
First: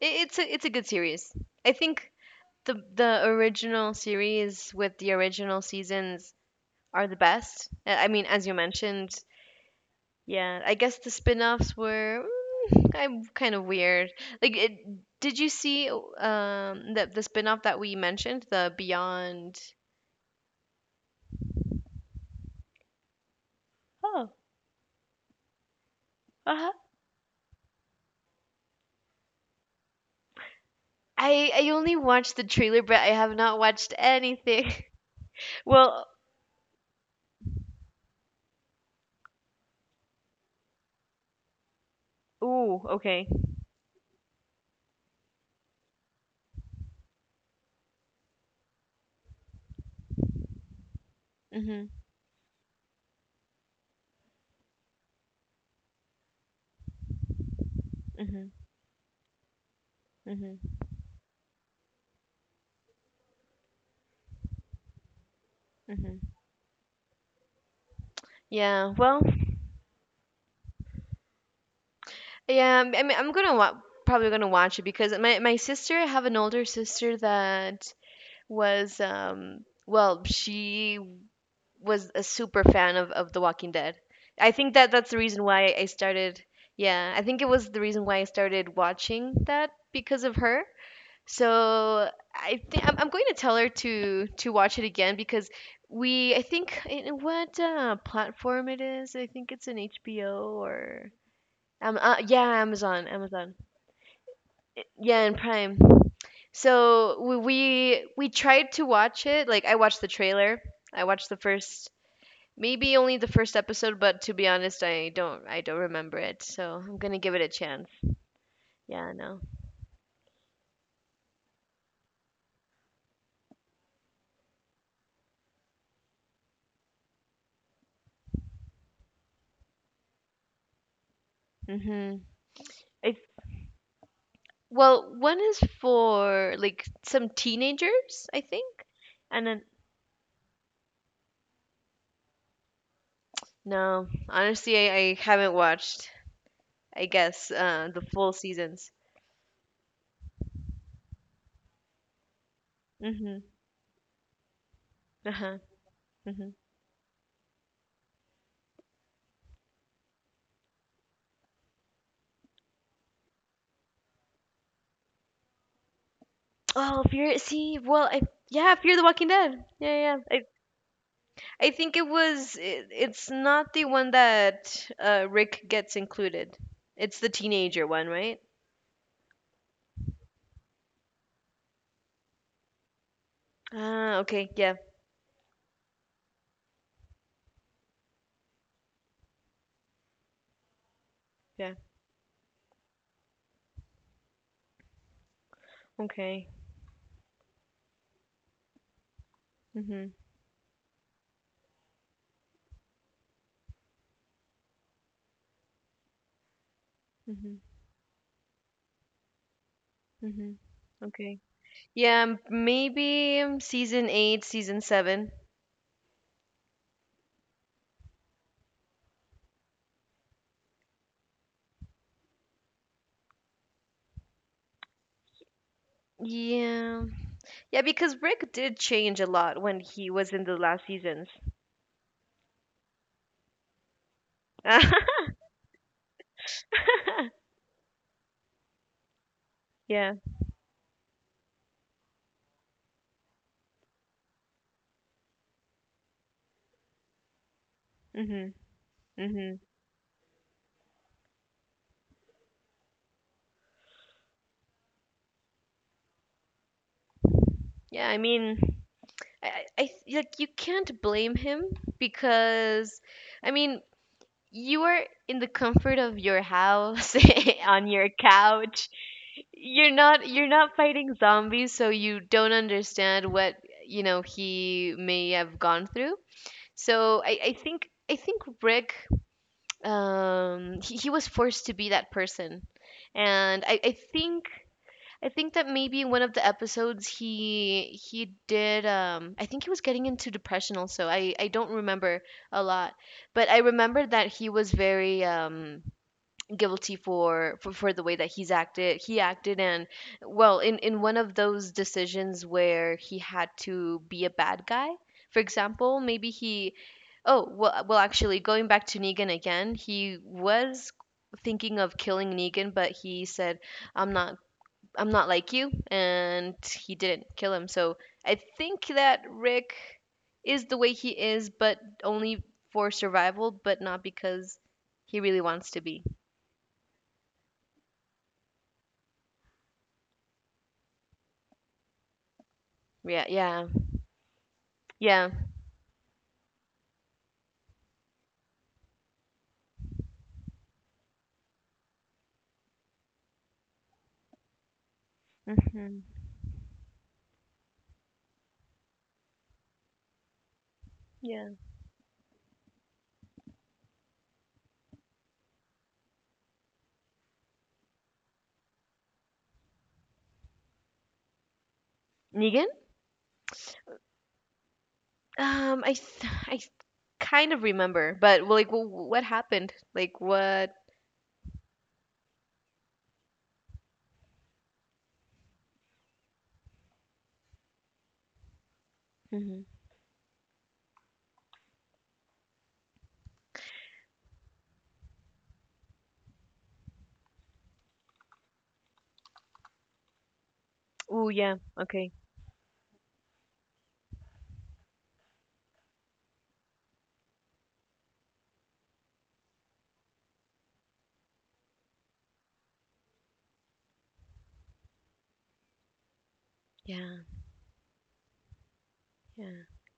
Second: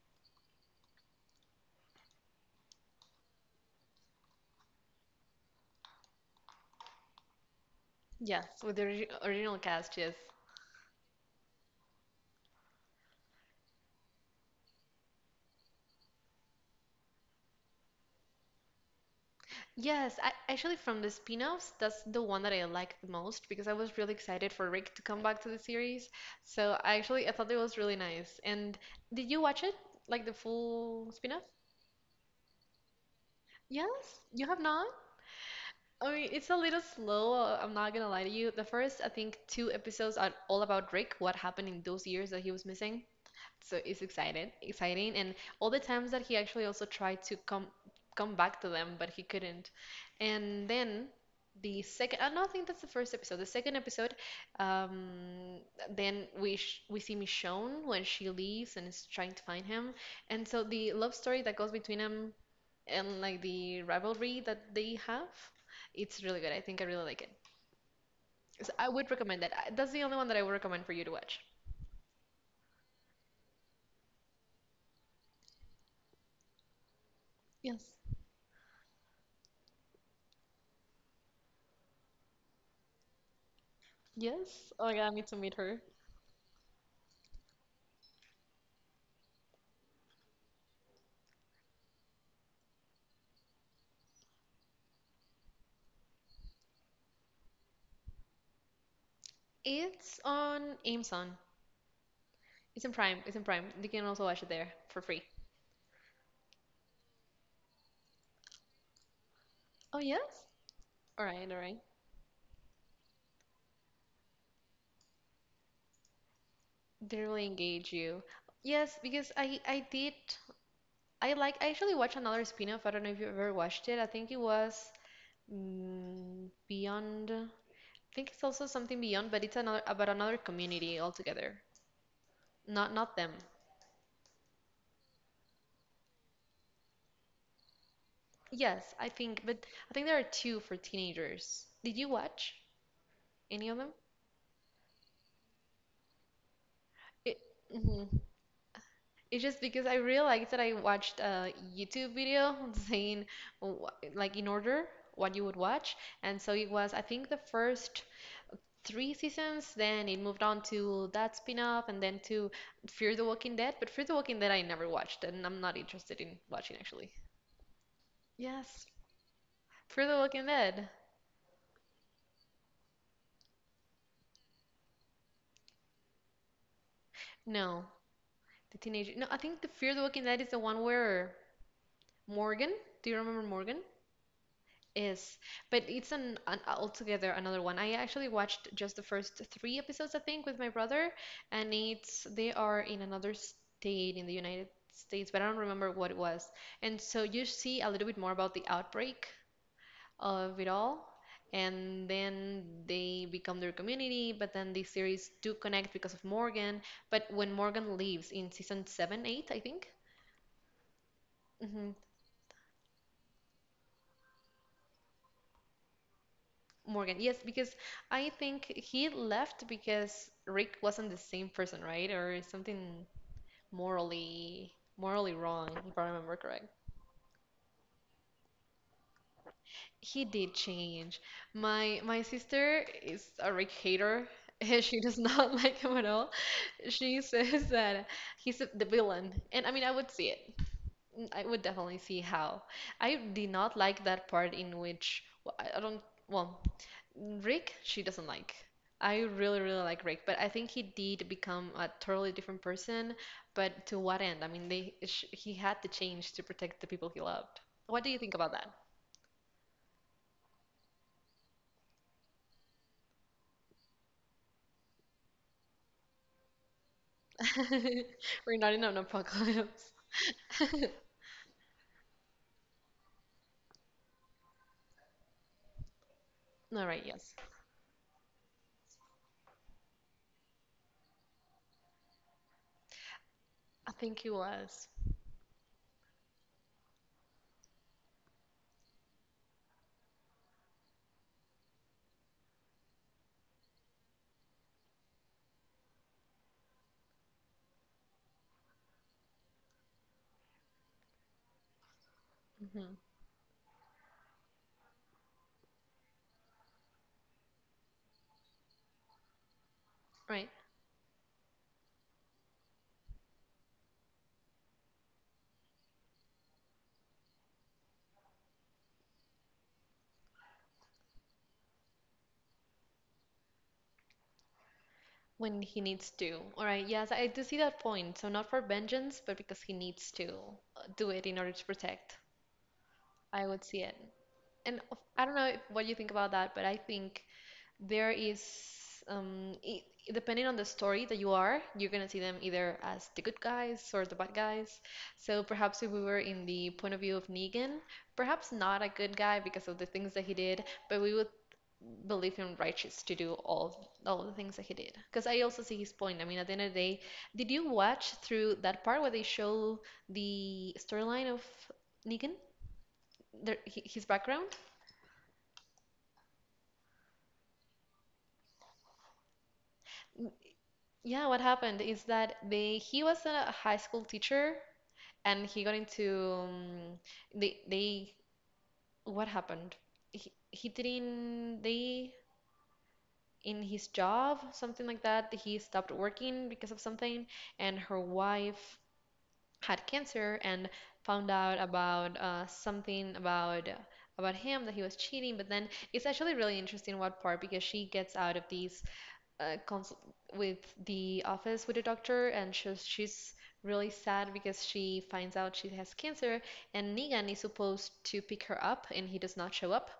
Speaker 1: it's a good series. I think the original series with the original seasons are the best. I mean, as you
Speaker 2: Yes, with the
Speaker 1: mentioned,
Speaker 2: original cast, yes.
Speaker 1: yeah. I guess the spin-offs were, mm, I'm kind of weird. Like, it, did you see um, the spin-off that we mentioned, the Beyond?
Speaker 2: Yes, actually, from the spin-offs, that's the one that I liked the most because I was really
Speaker 1: Oh.
Speaker 2: excited for Rick to come back to the series.
Speaker 1: Uh
Speaker 2: So I actually I thought it was really nice. And did you watch it? Like the full spin-off?
Speaker 1: I only watched the trailer, but I have not watched
Speaker 2: Yes, you have
Speaker 1: anything.
Speaker 2: not?
Speaker 1: Well,
Speaker 2: I mean, it's a little slow, I'm not gonna lie to you. The first, I think, two episodes are all about Rick, what happened in those years that he was
Speaker 1: ooh,
Speaker 2: missing.
Speaker 1: okay.
Speaker 2: So it's exciting, and all the times that he actually also tried to come back to them, but he couldn't. And then the
Speaker 1: Mhm.
Speaker 2: second, no, I don't think that's the first episode. The second episode, um, then we see Michonne when she
Speaker 1: Mhm.
Speaker 2: leaves and is trying to find him, and so
Speaker 1: Mhm.
Speaker 2: the love story that goes between them and like the rivalry that they have,
Speaker 1: Mhm.
Speaker 2: it's really good. I think I really like it. So I
Speaker 1: Yeah.
Speaker 2: would
Speaker 1: Well,
Speaker 2: recommend that. That's the only one that I would recommend for you to watch.
Speaker 1: yeah, I mean I'm gonna probably gonna watch it because my sister, I have an older sister
Speaker 2: Yes.
Speaker 1: that was um, well, she was a super fan of The Walking Dead. I
Speaker 2: Yes.
Speaker 1: think
Speaker 2: Oh
Speaker 1: that
Speaker 2: my God, I
Speaker 1: that's the
Speaker 2: need to
Speaker 1: reason
Speaker 2: meet
Speaker 1: why
Speaker 2: her.
Speaker 1: I started, yeah, I think it was the reason why I started watching that because of her. So I think I'm going to tell her to watch it again because we I think in what platform it is. I think it's an
Speaker 2: It's
Speaker 1: HBO
Speaker 2: on
Speaker 1: or
Speaker 2: Amazon.
Speaker 1: yeah,
Speaker 2: It's in Prime. It's in
Speaker 1: Amazon
Speaker 2: Prime. You can also watch it there for
Speaker 1: yeah
Speaker 2: free.
Speaker 1: and Prime. So we tried to watch it. Like I
Speaker 2: Oh,
Speaker 1: watched the
Speaker 2: yes?
Speaker 1: trailer. I
Speaker 2: All
Speaker 1: watched the
Speaker 2: right, all right.
Speaker 1: first maybe only the first episode, but to be honest, I don't remember it. So I'm gonna
Speaker 2: They
Speaker 1: give it
Speaker 2: really
Speaker 1: a chance.
Speaker 2: engage you. Yes,
Speaker 1: Yeah,
Speaker 2: because
Speaker 1: no.
Speaker 2: I did. I actually watched another spin-off. I don't know if you ever watched it. I think it was Beyond. I think it's also something Beyond, but it's another about another community altogether.
Speaker 1: Mhm.
Speaker 2: Not
Speaker 1: I
Speaker 2: not them.
Speaker 1: well, one is for like some teenagers, I think.
Speaker 2: Yes, I think,
Speaker 1: And
Speaker 2: but
Speaker 1: then
Speaker 2: I think there are two for teenagers. Did you watch any of them?
Speaker 1: no, honestly, I haven't watched, I
Speaker 2: It,
Speaker 1: guess, the
Speaker 2: mhm.
Speaker 1: full seasons.
Speaker 2: It's just because I realized that I watched a YouTube video saying,
Speaker 1: Mhm.
Speaker 2: like, in order what you would
Speaker 1: Uh-huh.
Speaker 2: watch. And so
Speaker 1: Mhm.
Speaker 2: it was, I think, the first three seasons, then it moved on to that spin off, and then to Fear the Walking Dead. But Fear the Walking Dead I never watched, and I'm not interested in watching,
Speaker 1: Oh,
Speaker 2: actually.
Speaker 1: Fear. See, well, I yeah,
Speaker 2: Yes,
Speaker 1: Fear the Walking Dead. Yeah,
Speaker 2: Fear the
Speaker 1: yeah, yeah.
Speaker 2: Walking Dead.
Speaker 1: I think it was it's not the one that Rick gets included. It's the
Speaker 2: No,
Speaker 1: teenager one, right?
Speaker 2: the teenager. No, I think the Fear the Walking Dead is the one where Morgan, do you remember Morgan?
Speaker 1: Ah, okay. Yeah.
Speaker 2: Is, but it's an altogether another one. I actually watched just the first three episodes, I think, with my brother, and
Speaker 1: Yeah.
Speaker 2: it's they are in another state in the United States, but I don't remember what it was.
Speaker 1: Okay.
Speaker 2: And so you see a little bit more about the outbreak
Speaker 1: Mhm.
Speaker 2: of it all, and then they become their community, but then the series do connect because of Morgan. But when
Speaker 1: Mhm.
Speaker 2: Morgan leaves in season seven, eight, I think.
Speaker 1: Mhm. Okay.
Speaker 2: Mhm.
Speaker 1: Yeah, maybe season 8, season 7.
Speaker 2: Morgan, yes, because I think he left because Rick wasn't the same person, right? Or something morally wrong, if I remember correct.
Speaker 1: Yeah. Yeah, because Rick did change a lot when he
Speaker 2: He
Speaker 1: was in
Speaker 2: did
Speaker 1: the last
Speaker 2: change.
Speaker 1: seasons.
Speaker 2: My sister is a Rick hater. She does not like him at all. She says that he's the villain, and I mean I would
Speaker 1: Yeah.
Speaker 2: see it. I would definitely see how. I did not like that part in which well, I don't. Well, Rick she doesn't like.
Speaker 1: Mhm.
Speaker 2: I
Speaker 1: Mhm.
Speaker 2: really really like Rick, but I think he did become a totally different person. But to what end? I mean, they sh he had to change to protect the people he loved. What
Speaker 1: Yeah,
Speaker 2: do
Speaker 1: I
Speaker 2: you think about
Speaker 1: mean,
Speaker 2: that?
Speaker 1: like you can't blame him because I mean you are in the comfort of your house on your
Speaker 2: We're not in
Speaker 1: couch,
Speaker 2: an apocalypse.
Speaker 1: you're
Speaker 2: All
Speaker 1: not fighting zombies so you don't understand what you know he may have gone through.
Speaker 2: right,
Speaker 1: So
Speaker 2: yes.
Speaker 1: I think I think Rick, he was forced to be that person. And I,
Speaker 2: I
Speaker 1: I
Speaker 2: think he
Speaker 1: think
Speaker 2: was.
Speaker 1: that maybe in one of the episodes he did um, I think he was getting into depression also. I don't remember a lot. But I remember that he was very guilty for the way that he acted and well in one of those decisions
Speaker 2: hmm
Speaker 1: where he had to be a bad guy. For example, maybe he— oh, well, actually, going back to Negan again, he
Speaker 2: Right.
Speaker 1: was thinking of killing Negan, but he said, "I'm not— I'm not like you," and he didn't kill him. So I think that Rick is the way he is, but only for survival, but not because he really
Speaker 2: When
Speaker 1: wants
Speaker 2: he
Speaker 1: to be.
Speaker 2: needs to. All right, yes, I do see that point. So not for vengeance, but because he needs to do it in order to protect.
Speaker 1: Yeah,
Speaker 2: I would
Speaker 1: yeah,
Speaker 2: see it. And I
Speaker 1: yeah.
Speaker 2: don't know if, what you think about that, but I think there is I depending on the story that you are, you're gonna see them either as the good guys or the bad guys. So perhaps if we
Speaker 1: Hmm.
Speaker 2: were in the point of view of Negan, perhaps not a good guy because of the things that he did, but we would
Speaker 1: Yeah.
Speaker 2: believe him righteous to do all the things that he did. Because I also see his point. I mean, at the end of the day, did you watch through that part where they show the storyline of Negan,
Speaker 1: Negan?
Speaker 2: their, his background?
Speaker 1: Um, I, th- I th- Kind of remember, but well, like, what happened? Like, what?
Speaker 2: Yeah, what happened is that they he was a high school teacher, and he got into they what
Speaker 1: Hmm.
Speaker 2: happened? He didn't they in his job something like that. He stopped working because of something, and her wife had cancer and
Speaker 1: Oh,
Speaker 2: found out
Speaker 1: yeah. Okay.
Speaker 2: about something about him that he was cheating. But then it's actually really interesting what part because she gets out of these consult with the office with the doctor and she's really sad because she finds out she has cancer and
Speaker 1: Yeah,
Speaker 2: Negan is supposed to pick her up and he does not
Speaker 1: yeah,
Speaker 2: show up.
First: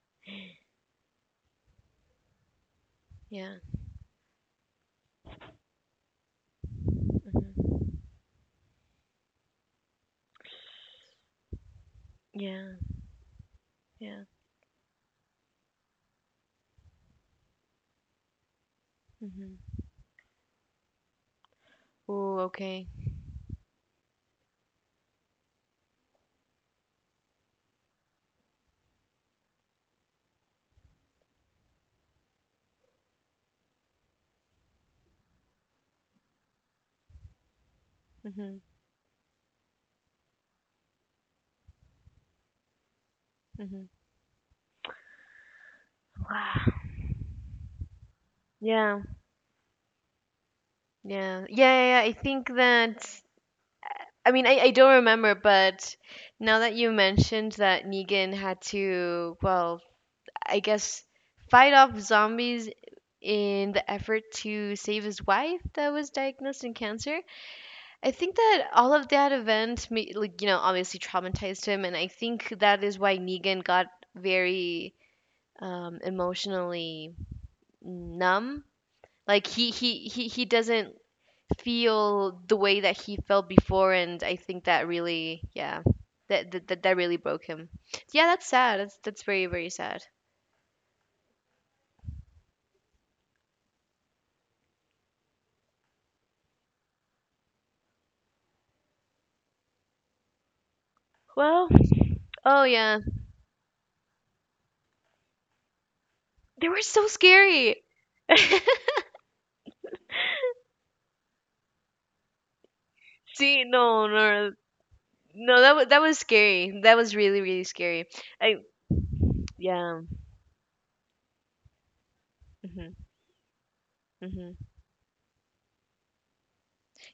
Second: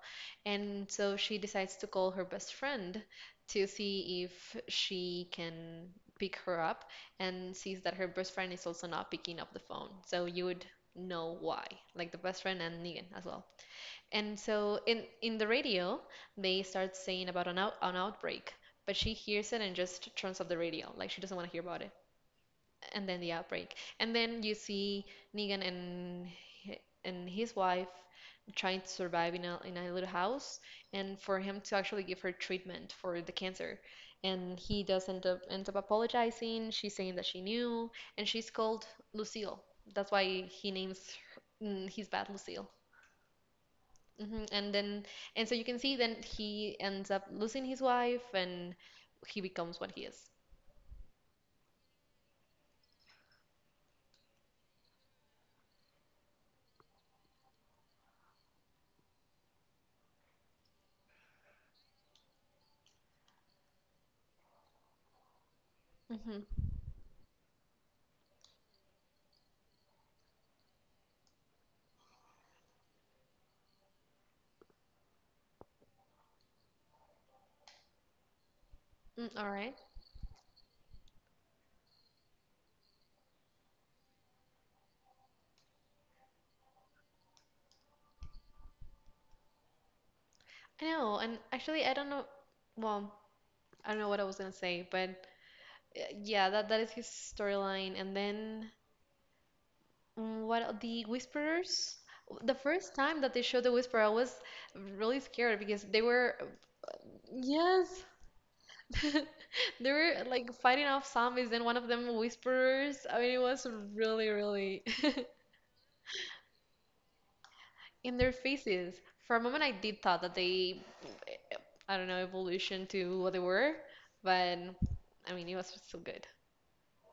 Speaker 2: And so she decides to call her best friend
Speaker 1: yeah.
Speaker 2: to see if she can pick her up and
Speaker 1: Hmm.
Speaker 2: sees that her best friend is also not picking up the phone. So you would know why, like the best friend
Speaker 1: Yeah,
Speaker 2: and Negan as well.
Speaker 1: yeah.
Speaker 2: And so in the radio, they start saying about an outbreak, but she hears
Speaker 1: Hmm.
Speaker 2: it and just turns off the radio, like she doesn't want to hear about it
Speaker 1: Oh, okay.
Speaker 2: and then the outbreak. And then you see Negan and his wife trying to survive in a little house, and for him to actually give her treatment for the cancer. And he does end up apologizing. She's saying that she knew, and she's
Speaker 1: Hmm.
Speaker 2: called Lucille. That's why he names her, his bat Lucille.
Speaker 1: Hmm.
Speaker 2: hmm And then and so you can see then
Speaker 1: Wow.
Speaker 2: he ends up losing his wife, and
Speaker 1: Yeah,
Speaker 2: he becomes what he is.
Speaker 1: yeah, yeah, yeah, yeah, I think that. I mean, I don't remember, but now that you mentioned that Negan had to, well, I guess, fight off zombies in the effort to save his wife that was
Speaker 2: Mm-hmm.
Speaker 1: diagnosed in cancer. I think that all of that event, like, you know, obviously traumatized him. And I think that is why Negan got very emotionally numb. Like,
Speaker 2: All right.
Speaker 1: he doesn't feel the way that he felt before. And I think that really, yeah, that really broke him. Yeah, that's sad. That's very, very sad.
Speaker 2: I know, and actually, I don't know. Well, I don't know what I was gonna say, but yeah, that is his storyline. And then what are the
Speaker 1: Well,
Speaker 2: Whisperers? The
Speaker 1: oh
Speaker 2: first
Speaker 1: yeah.
Speaker 2: time that they showed the Whisperer, I was really scared because they were,
Speaker 1: They were so scary.
Speaker 2: yes, they were like fighting off zombies, and one of them Whisperers. I mean, it
Speaker 1: See,
Speaker 2: was really, really
Speaker 1: no. That was scary. That was really, really scary.
Speaker 2: in their
Speaker 1: I—
Speaker 2: faces. For a moment, I
Speaker 1: yeah.
Speaker 2: did thought that they, I don't know, evolution
Speaker 1: Hmm.
Speaker 2: to what they were, but
Speaker 1: Hmm.
Speaker 2: I mean, it was so good.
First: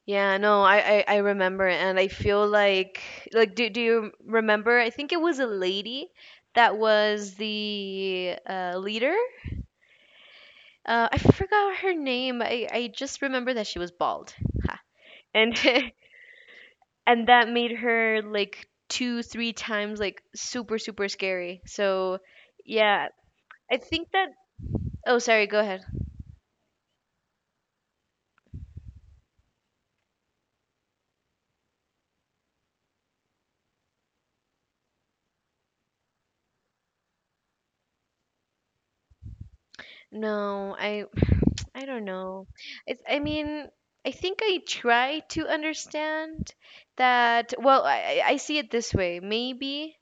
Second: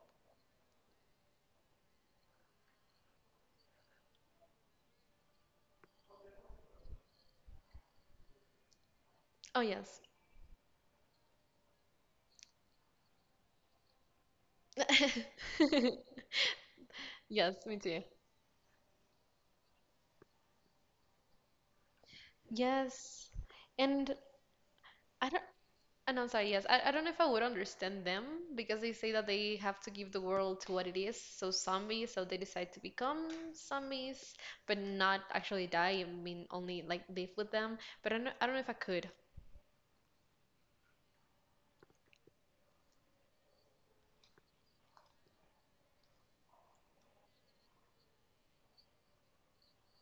Speaker 1: Yeah, no, I remember, and I feel like— like, do you remember? I think it was a lady that was the leader.
Speaker 2: Oh, yes.
Speaker 1: I forgot her name. I just remember that she was bald. Ha. And and that
Speaker 2: Yes,
Speaker 1: made
Speaker 2: me too.
Speaker 1: her like 2, 3 times like super super scary. So yeah,
Speaker 2: Yes.
Speaker 1: I think
Speaker 2: And
Speaker 1: that. Oh,
Speaker 2: I don't,
Speaker 1: sorry. Go ahead.
Speaker 2: and I'm sorry, yes, I don't know if I would understand them because they say that they have to give the world to what it is. So zombies, so they decide to become zombies, but not actually die. I mean, only like live with them. But I don't know if I could.
Speaker 1: No, I I don't know. I mean, I think I try to understand that. Well, I see it this way. Maybe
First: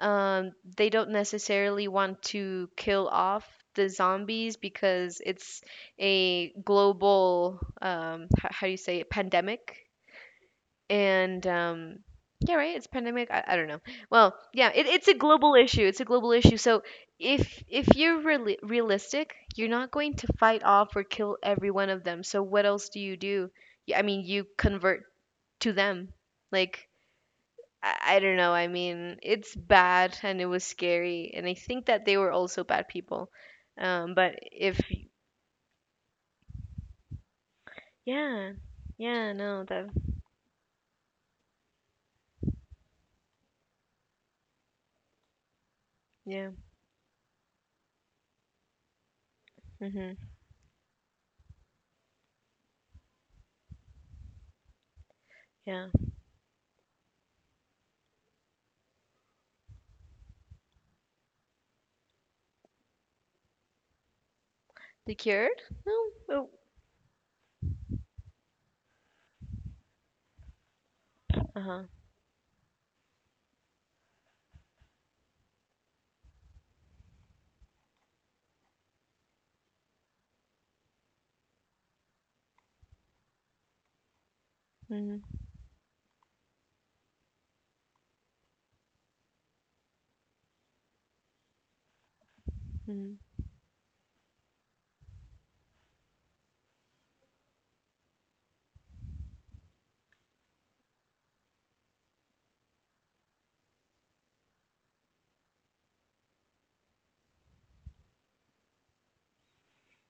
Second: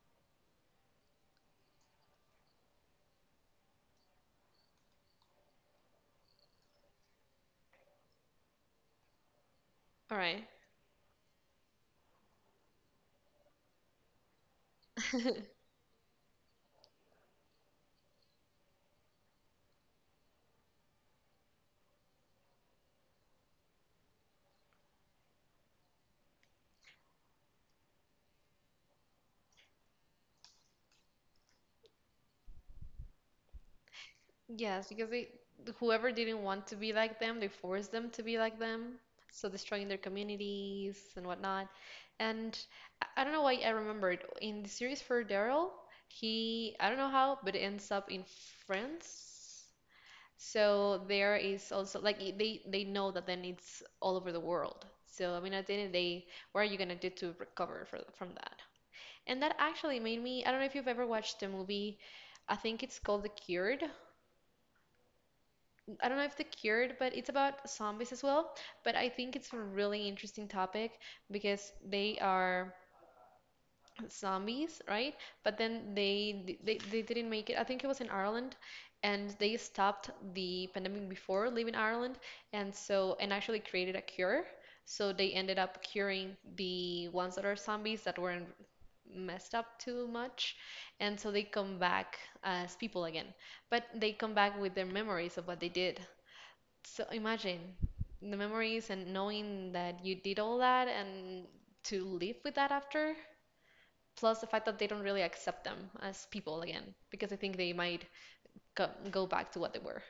Speaker 1: they don't necessarily want to kill off the zombies because it's a global, how, do you say it, pandemic,
Speaker 2: All right.
Speaker 1: and yeah, right, it's pandemic. I don't know, well, yeah, it's a global issue, it's a global issue. So if you're really realistic, you're not going to fight off or kill every one of them, so what else do you do? Yeah, I mean, you convert to them, like, I don't know, I mean, it's bad and it was scary, and I think that they were also bad people. Um, but if—
Speaker 2: Yes, because they whoever didn't want to be like them, they forced them to be
Speaker 1: yeah,
Speaker 2: like them,
Speaker 1: yeah,
Speaker 2: so
Speaker 1: no, that—
Speaker 2: destroying their communities and whatnot. And I don't know why I remembered in the series for Daryl,
Speaker 1: yeah.
Speaker 2: he I don't know how, but it ends up in France.
Speaker 1: Mhm.
Speaker 2: So there is also like they know that then it's all over the world. So I mean, at the
Speaker 1: Yeah.
Speaker 2: end of the day, what are you gonna do to from that? And that actually made me, I don't know if you've ever watched the movie, I think it's called The Cured.
Speaker 1: The Cured? No.
Speaker 2: I don't know if The
Speaker 1: Oh,
Speaker 2: Cured, but it's about zombies as well. But I think it's a really interesting topic because
Speaker 1: uh-huh.
Speaker 2: they are zombies, right? But then they didn't make it. I think it was in Ireland, and they stopped the pandemic before leaving Ireland, and so and actually created a cure. So
Speaker 1: Mm-hmm.
Speaker 2: they ended up curing the ones that are zombies that weren't messed up too much, and so they come back as people again. But they come back with their memories of what they did. So imagine the memories and knowing that you did all that and to live with that after, plus the fact that they don't really accept them as people again, because I think they might go back to what they were.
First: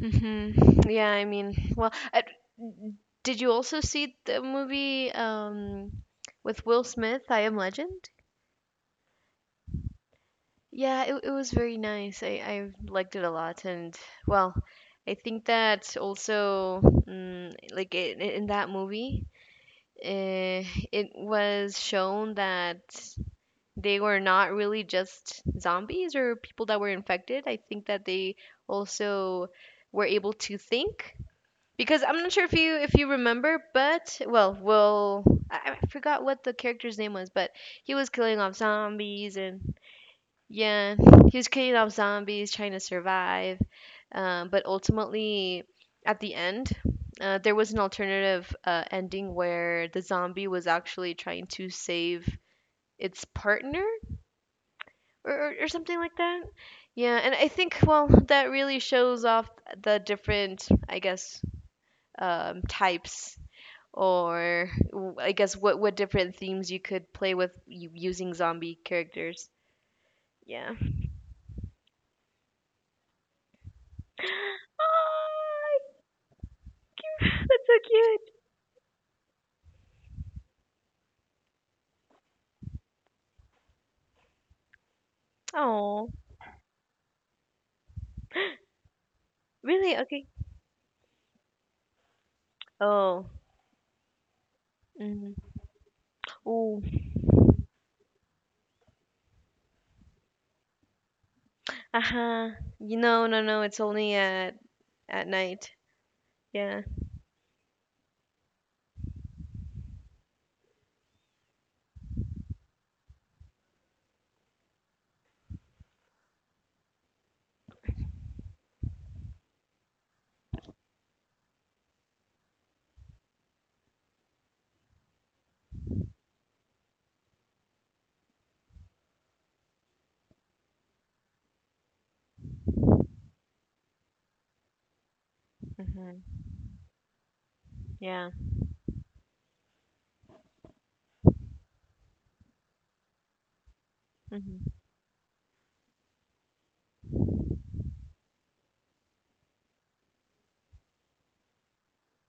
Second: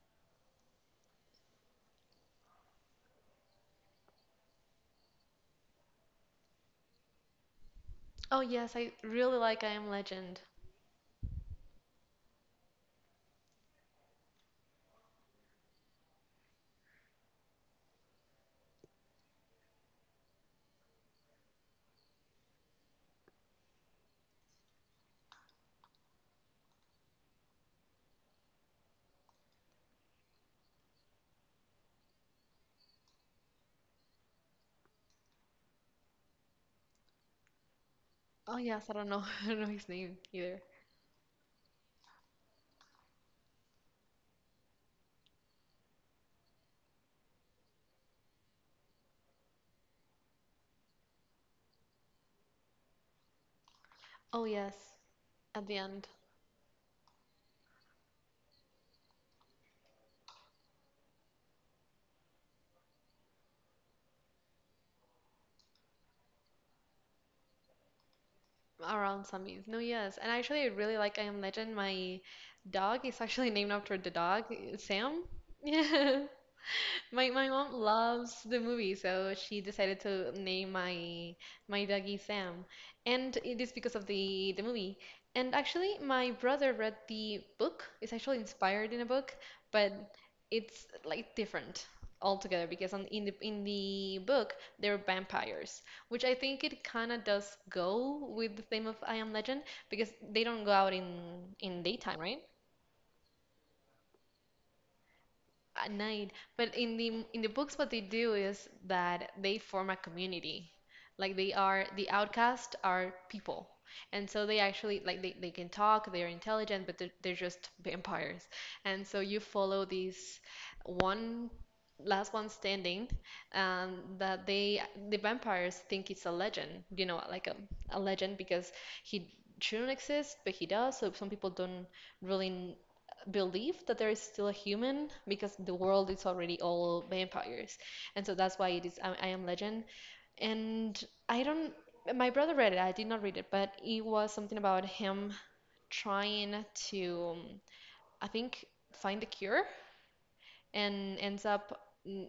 Speaker 1: Hmm. Yeah, I mean, well, I— did you also see the movie with Will Smith, I Am Legend?
Speaker 2: Oh, yes, I really like I Am Legend.
Speaker 1: Yeah, it was very nice. I liked it a lot, and well, I think that also, mm, like, in that movie, uh, it was shown that they were not really just zombies or people that were infected. I think that they also were able to think, because I'm not sure if you remember, but well, I forgot what the character's name was, but he was killing off
Speaker 2: Oh, yes, I don't know.
Speaker 1: zombies,
Speaker 2: I don't know
Speaker 1: and
Speaker 2: his name either.
Speaker 1: yeah, he was killing off zombies trying to survive. But ultimately, at the end, there was an alternative ending where the zombie was actually trying to save its partner,
Speaker 2: Oh, yes,
Speaker 1: or
Speaker 2: at the
Speaker 1: something
Speaker 2: end,
Speaker 1: like that. Yeah, and I think well that really shows off the different, I guess, types or I guess what different themes you could play with using zombie
Speaker 2: around
Speaker 1: characters.
Speaker 2: zombies. No, yes. And actually, I
Speaker 1: Yeah.
Speaker 2: really like I Am Legend. My dog is actually named after the dog, Sam.
Speaker 1: Ah,
Speaker 2: Yeah. My
Speaker 1: that's
Speaker 2: mom
Speaker 1: so cute.
Speaker 2: loves the movie, so she decided to name my doggy Sam, and it is because of the movie. And actually,
Speaker 1: Oh,
Speaker 2: my brother read the book. It's actually inspired in a book,
Speaker 1: really?
Speaker 2: but
Speaker 1: Okay.
Speaker 2: it's like different altogether because on,
Speaker 1: Oh.
Speaker 2: in the book they're
Speaker 1: Mm.
Speaker 2: vampires, which I think
Speaker 1: Oh.
Speaker 2: it kind of does go with the theme of I Am Legend because they don't go out in daytime, right?
Speaker 1: Uh-huh. You know, no, no. It's only at— at night.
Speaker 2: At night. But
Speaker 1: Yeah.
Speaker 2: in the books, what they do is that they form a community. Like they are the outcasts are people, and so they actually like they can talk. They are intelligent, but they're just vampires. And so you follow these one last one standing that they the vampires think it's a legend, you know, like a legend because he shouldn't exist but he does, so some people don't really belief that there is still a human because the world is
Speaker 1: Hmm.
Speaker 2: already all vampires. And
Speaker 1: Yeah.
Speaker 2: so that's why it is I Am Legend. And I don't, my brother read it, I did not read it, but it was something
Speaker 1: Hmm.
Speaker 2: about him trying to, I think, find a cure and ends up mm,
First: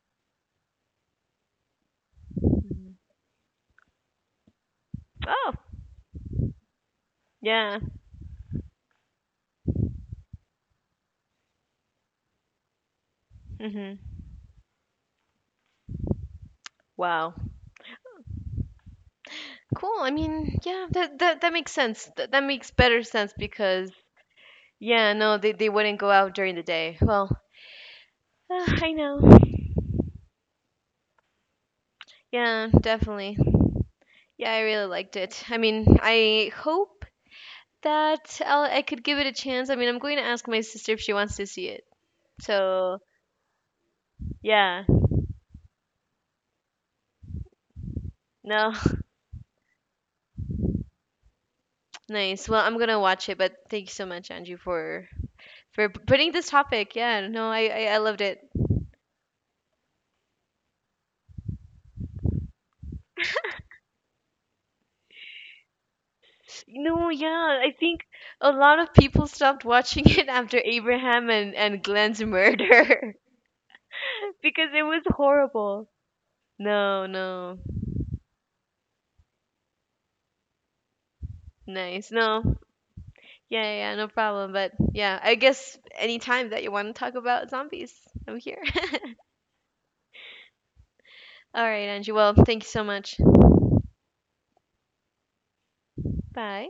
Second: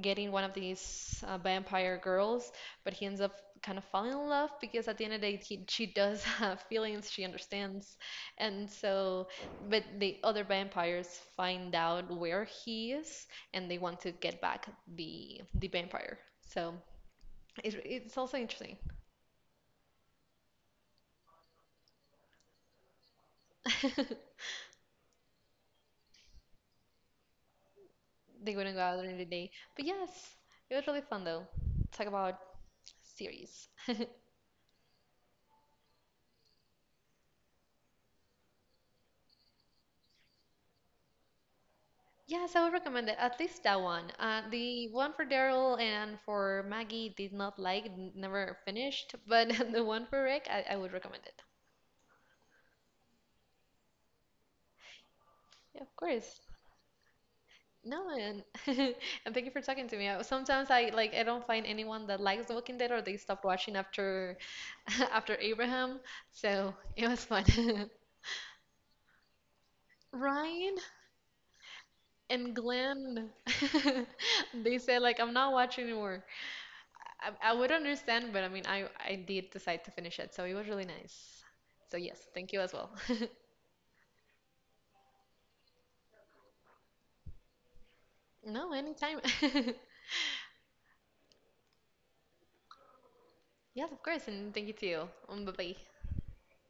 Speaker 2: getting one of these vampire girls, but
Speaker 1: Hmm.
Speaker 2: he ends up kind of falling in love because at the end of the day,
Speaker 1: Oh.
Speaker 2: he, she does have feelings, she
Speaker 1: Yeah.
Speaker 2: understands. And so, but the other vampires find out where he is and they
Speaker 1: Hmm.
Speaker 2: want to get back the vampire. So
Speaker 1: Wow.
Speaker 2: it, it's also interesting.
Speaker 1: Cool. I mean, yeah, that that that makes sense. That that makes better sense because— yeah, no, they wouldn't go out during the day. Well,
Speaker 2: They wouldn't go
Speaker 1: I
Speaker 2: out during
Speaker 1: know.
Speaker 2: the day. But yes, it was really fun though. Talk about
Speaker 1: Yeah, definitely.
Speaker 2: series.
Speaker 1: Yeah, I really liked it. I mean, I hope that I'll— I could give it a chance. I mean, I'm going to ask my sister if she wants to see it.
Speaker 2: Yes, I would
Speaker 1: So,
Speaker 2: recommend it. At least that one.
Speaker 1: yeah.
Speaker 2: The one for Daryl and for Maggie did not like, n- never
Speaker 1: No,
Speaker 2: finished. But the one for Rick, I would recommend it.
Speaker 1: nice. Well, I'm gonna watch it, but thank you so much, Angie, for
Speaker 2: Yeah, of
Speaker 1: putting
Speaker 2: course.
Speaker 1: this topic. Yeah, no, I
Speaker 2: No,
Speaker 1: loved it.
Speaker 2: and and thank you for talking to me. I- Sometimes I like I don't find anyone that likes The Walking Dead or they stopped watching after after Abraham. So it
Speaker 1: No,
Speaker 2: was fun.
Speaker 1: yeah, I think a lot of people stopped watching it after
Speaker 2: Ryan
Speaker 1: Abraham and Glenn's
Speaker 2: and
Speaker 1: murder
Speaker 2: Glenn,
Speaker 1: because
Speaker 2: they
Speaker 1: it
Speaker 2: said
Speaker 1: was
Speaker 2: like I'm not watching
Speaker 1: horrible.
Speaker 2: anymore.
Speaker 1: No,
Speaker 2: I
Speaker 1: no.
Speaker 2: would understand, but I mean, I did decide to finish it, so it was really nice. So,
Speaker 1: Nice.
Speaker 2: yes, thank
Speaker 1: No.
Speaker 2: you as well.
Speaker 1: Yeah, yeah, yeah, no problem. But yeah, I guess anytime that you want to talk about zombies, I'm here.
Speaker 2: No, anytime.
Speaker 1: All right, Angie. Well, thank you so much.
Speaker 2: Yes, of course, and thank you too. Bye bye.
Speaker 1: Bye.